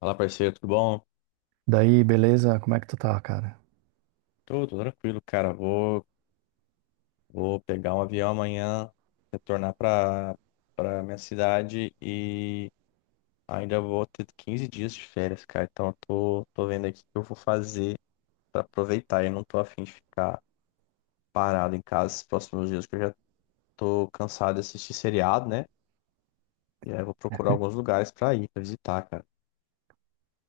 Fala, parceiro, tudo bom? Daí, beleza? Como é que tu tá, cara? Tudo tranquilo, cara. Vou pegar um avião amanhã, retornar para minha cidade e ainda vou ter 15 dias de férias, cara. Então, eu tô vendo aqui o que eu vou fazer para aproveitar. Eu não tô afim de ficar parado em casa esses próximos dias, porque eu já tô cansado de assistir seriado, né? E aí eu vou procurar alguns lugares para ir, para visitar, cara.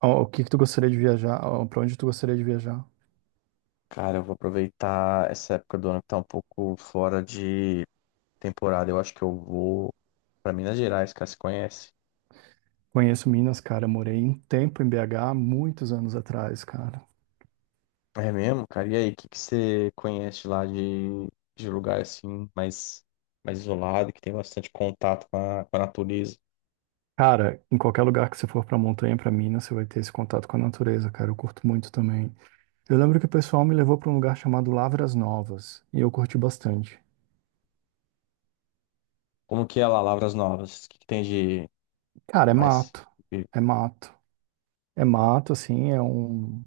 O que que tu gostaria de viajar? Ó, pra onde tu gostaria de viajar? Cara, eu vou aproveitar essa época do ano que tá um pouco fora de temporada. Eu acho que eu vou. Pra Minas Gerais, cara, você conhece? Conheço Minas, cara. Eu morei um tempo em BH, muitos anos atrás, cara. É mesmo, cara? E aí, o que que você conhece lá de lugar assim, mais isolado, que tem bastante contato com a natureza? Cara, em qualquer lugar que você for pra montanha, pra Minas, você vai ter esse contato com a natureza, cara. Eu curto muito também. Eu lembro que o pessoal me levou pra um lugar chamado Lavras Novas, e eu curti bastante. Como que é lá, Lavras Novas? O que que tem de Cara, é mais mato. de- É mato. É mato, assim,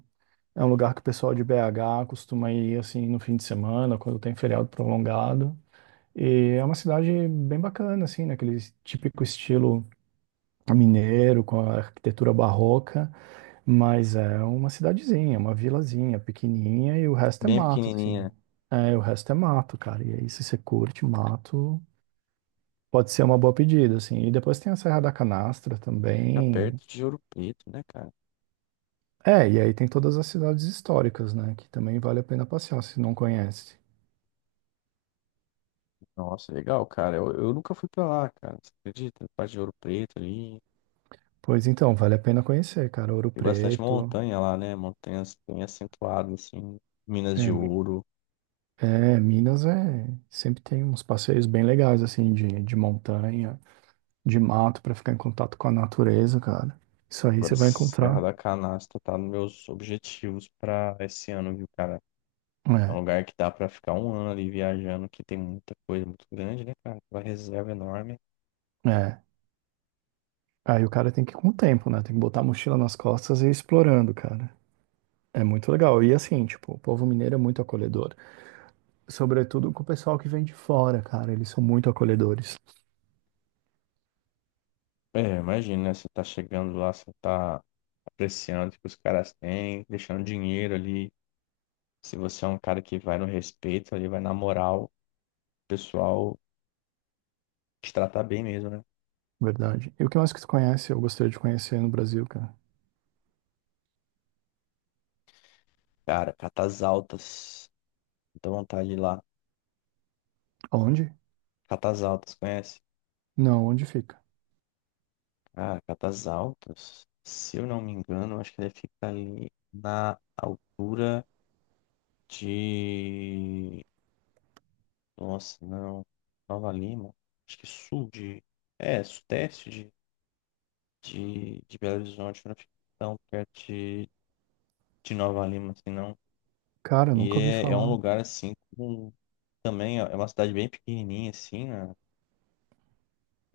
é um lugar que o pessoal de BH costuma ir, assim, no fim de semana, quando tem feriado prolongado. E é uma cidade bem bacana, assim, naquele típico estilo mineiro, com a arquitetura barroca, mas é uma cidadezinha, uma vilazinha pequenininha e o resto é bem mato, assim. pequenininha? É, o resto é mato, cara. E aí, se você curte mato, pode ser uma boa pedida, assim. E depois tem a Serra da Canastra Fica também. perto de Ouro Preto, né, cara? É, e aí tem todas as cidades históricas, né, que também vale a pena passear, se não conhece. Nossa, legal, cara. Eu nunca fui pra lá, cara. Você acredita? Parte de Ouro Preto ali. Pois então, vale a pena conhecer, cara. Ouro Tem bastante Preto. montanha lá, né? Montanhas bem acentuadas, assim. Minas de É, Ouro. É, Minas é sempre tem uns passeios bem legais assim de montanha, de mato pra ficar em contato com a natureza, cara. Isso aí Agora, você vai Serra encontrar. da Canastra tá nos meus objetivos para esse ano, viu, cara? É um É, lugar que dá para ficar um ano ali viajando, que tem muita coisa muito grande, né, cara? Uma reserva enorme. é. Aí o cara tem que ir com o tempo, né? Tem que botar a mochila nas costas e ir explorando, cara. É muito legal. E assim, tipo, o povo mineiro é muito acolhedor. Sobretudo com o pessoal que vem de fora, cara. Eles são muito acolhedores, É, imagina, né? Você tá chegando lá, você tá apreciando o que os caras têm, deixando dinheiro ali. Se você é um cara que vai no respeito ali, vai na moral, o pessoal te trata bem mesmo, né? verdade. E o que mais que tu conhece? Eu gostaria de conhecer no Brasil, cara. Cara, Catas Altas, dá vontade de ir lá. Onde? Catas Altas, conhece? Não, onde fica? Ah, Catas Altas. Se eu não me engano, acho que ele fica ali na altura de. Nossa, não. Nova Lima. Acho que sul de. É, sudeste de Belo Horizonte. Não fica tão perto de Nova Lima, assim, não. Cara, eu E nunca ouvi é um falar. lugar, assim, com. Também é uma cidade bem pequenininha, assim, na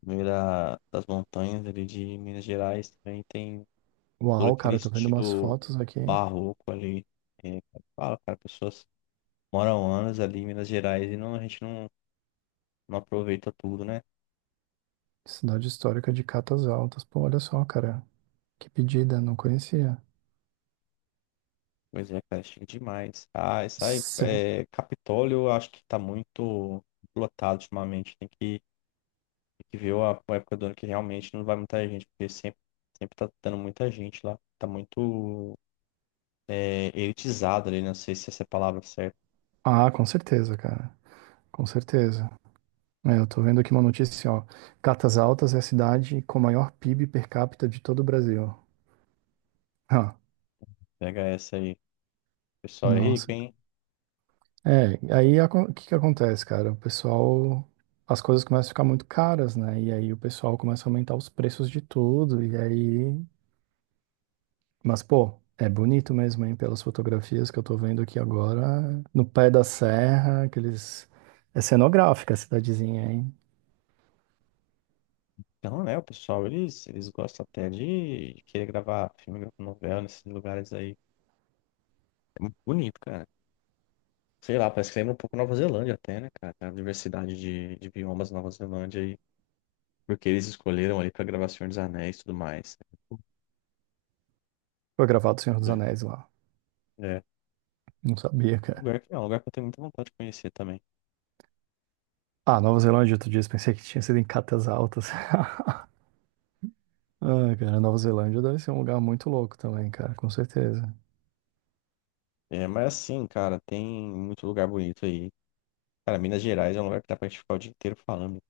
no meio das montanhas ali de Minas Gerais. Também tem. Todo Uau, aquele cara, eu tô vendo umas estilo fotos aqui. barroco ali. É, fala, cara, pessoas moram anos ali em Minas Gerais e não, a gente não aproveita tudo, né? Cidade histórica de Catas Altas. Pô, olha só, cara. Que pedida, não conhecia. Pois é, cara, chique demais. Ah, isso aí, Se- é, Capitólio, eu acho que tá muito lotado ultimamente. Tem que ver a época do ano que realmente não vai muita gente, porque sempre tá dando muita gente lá. Tá muito é, elitizado ali, não sei se essa é a palavra certa. Ah, com certeza, cara. Com certeza. É, eu tô vendo aqui uma notícia, ó. Catas Altas é a cidade com maior PIB per capita de todo o Brasil. Ah, Pega essa aí. O pessoal é rico, nossa. hein? É, o que que acontece, cara? O pessoal. As coisas começam a ficar muito caras, né? E aí o pessoal começa a aumentar os preços de tudo. E aí mas, pô, é bonito mesmo, hein? Pelas fotografias que eu tô vendo aqui agora, no pé da serra, aqueles. É cenográfica a cidadezinha, hein? Então, né, o pessoal, eles gostam até de querer gravar filme, gravar novela nesses lugares aí. É muito bonito, cara. Sei lá, parece que lembra um pouco Nova Zelândia até, né, cara? A diversidade de biomas da Nova Zelândia aí porque eles escolheram ali pra gravar Senhor dos Anéis e tudo mais. Foi gravado o Senhor dos É, Anéis lá. é Não sabia, um cara. lugar que, é um lugar que eu tenho muita vontade de conhecer também. Ah, Nova Zelândia, outro dia, pensei que tinha sido em Catas Altas. Ah, cara, Nova Zelândia deve ser um lugar muito louco também, cara, com certeza. É, mas assim, cara, tem muito lugar bonito aí. Cara, Minas Gerais é um lugar que dá pra gente ficar o dia inteiro falando.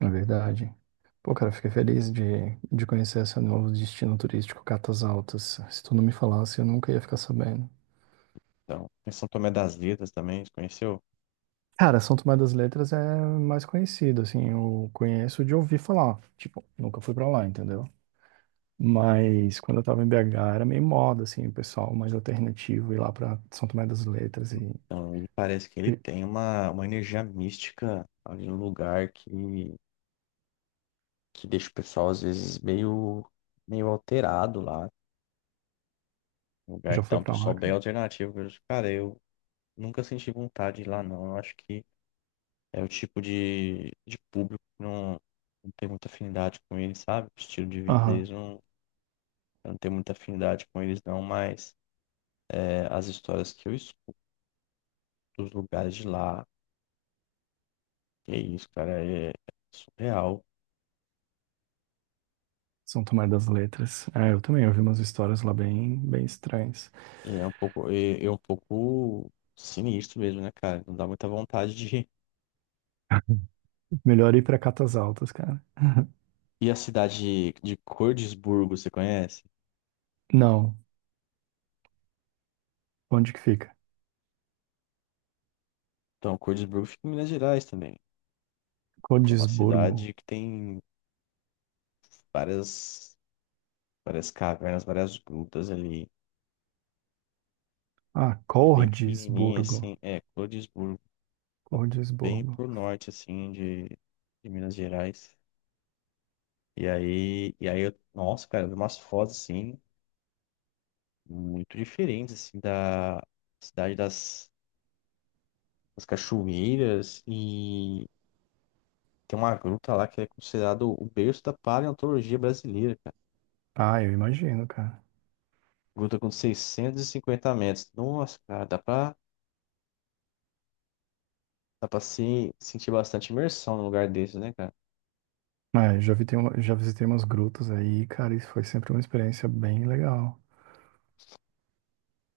É verdade. Pô, cara, fiquei feliz de conhecer esse novo destino turístico, Catas Altas. Se tu não me falasse, eu nunca ia ficar sabendo. Então, tem São Tomé das Letras também, você conheceu? Cara, São Tomé das Letras é mais conhecido, assim, eu conheço de ouvir falar, tipo, nunca fui pra lá, entendeu? Mas quando eu tava em BH era meio moda, assim, o pessoal mais alternativo ir lá pra São Tomé das Letras e... Então, ele parece que ele e- tem uma energia mística ali no lugar que deixa o pessoal, às vezes, meio alterado lá. Um Tu lugar já que tá foi um pra pessoal lá, bem cara? alternativo. Eu, cara, eu nunca senti vontade de ir lá, não. Eu acho que é o tipo de público que não tem muita afinidade com eles, sabe? O estilo de vida Aham, deles não, eu não tem muita afinidade com eles, não. Mas é, as histórias que eu escuto dos lugares de lá, que é isso, cara, é surreal. São Tomé das Letras. É, eu também ouvi umas histórias lá bem, bem estranhas. E é um pouco sinistro mesmo, né, cara? Não dá muita vontade de. Melhor ir pra Catas Altas, cara. E a cidade de Cordisburgo, você conhece? Não, onde que fica? Então, Cordisburgo fica em Minas Gerais também. É uma Cordisburgo. cidade que tem várias, várias cavernas, várias grutas ali. Ah, E bem pequenininha, assim. Cordisburgo. É, Cordisburgo. Tá bem Cordisburgo. pro norte, assim, de Minas Gerais. E aí eu, nossa, cara, eu vi umas fotos, assim, muito diferentes, assim, da cidade das as cachoeiras e tem uma gruta lá que é considerado o berço da paleontologia brasileira, cara. Ah, eu imagino, cara. Gruta com 650 metros. Nossa, cara, dá pra se sentir bastante imersão num lugar desse, né, cara? É, já visitei umas grutas aí, cara, isso foi sempre uma experiência bem legal.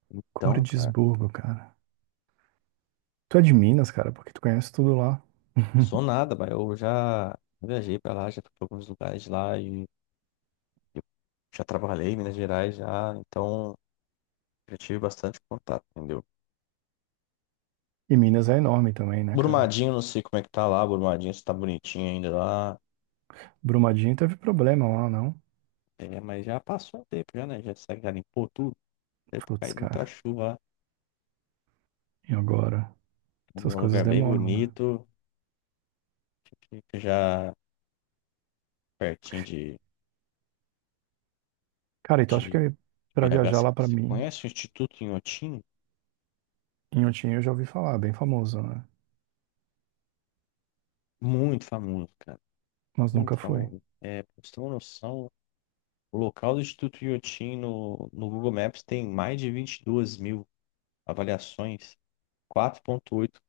Então, cara, Cordisburgo, cara. Tu é de Minas, cara, porque tu conhece tudo lá. sou nada, mas eu já viajei pra lá, já fui pra alguns lugares de lá e eu já trabalhei em Minas Gerais já, então já tive bastante contato, entendeu? E Minas é enorme também, né, cara? Brumadinho, não sei como é que tá lá, Brumadinho, se tá bonitinho ainda lá. Brumadinho teve problema lá, não? É, mas já passou um tempo já, né? Já limpou tudo. Deve ter Putz, caído muita cara. chuva lá. E agora? Vamos Essas um coisas lugar bem demoram, né? bonito. Fica já pertinho de, Cara, e tu acha de que pra BH. viajar Você lá pra você Minas, conhece o Instituto Inhotim? Inhotim eu já ouvi falar, bem famoso, né? Muito famoso, cara. Mas nunca Muito fui. O famoso. É, pra você ter uma noção, o local do Instituto Inhotim no Google Maps tem mais de 22 mil avaliações, 4,8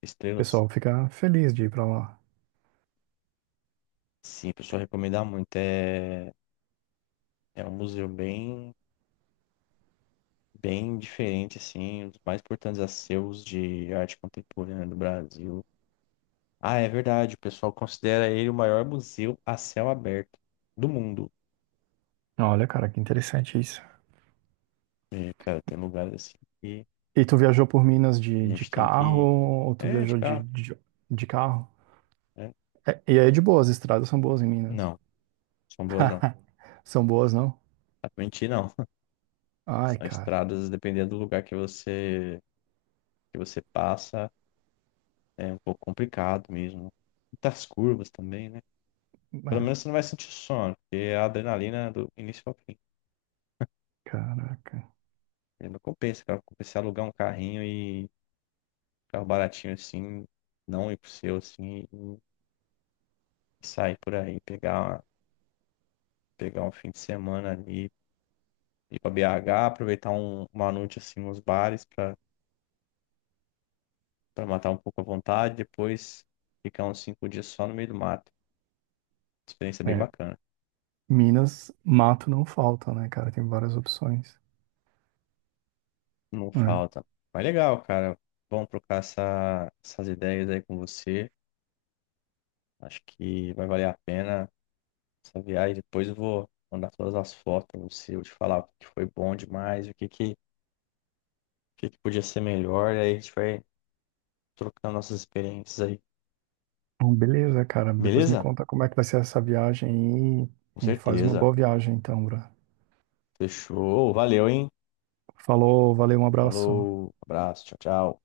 estrelas. pessoal fica feliz de ir pra lá. Sim, pessoal, recomendar muito. É um museu bem diferente, assim, um dos mais importantes acervos de arte contemporânea do Brasil. Ah, é verdade. O pessoal considera ele o maior museu a céu aberto do mundo. Olha, cara, que interessante isso. E, cara, tem lugares assim que E tu viajou por Minas a de gente tem carro que. ou tu É, de viajou carro. De carro? Né? É, e aí é de boa, as estradas são boas em Minas. Não, são boas não. São boas, não? Dá pra mentir, não. Ai, São cara. estradas, dependendo do lugar que você passa, é um pouco complicado mesmo. Muitas curvas também, né? Pelo É, menos você não vai sentir sono, porque é a adrenalina é do início ao fim. caraca. E não compensa, cara. Compensa alugar um carrinho e um carro baratinho assim, não ir pro seu assim. Sair por aí, pegar um fim de semana ali, ir pra BH, aproveitar uma noite assim nos bares pra para matar um pouco a vontade, depois ficar uns 5 dias só no meio do mato. Experiência bem É. bacana. Minas, mato não falta, né, cara? Tem várias opções. Não É. falta. Mas legal, cara. Bom trocar essas ideias aí com você. Acho que vai valer a pena essa viagem. Depois eu vou mandar todas as fotos pra você, vou te falar o que foi bom demais, o que que podia ser melhor. E aí a gente vai trocando nossas experiências aí. Bom, beleza, cara. Depois me Beleza? conta como é que vai ser essa viagem Com aí. E faz uma certeza. boa viagem, então, bro. Fechou. Valeu, hein? Falou, valeu, um abraço. Falou. Abraço. Tchau, tchau.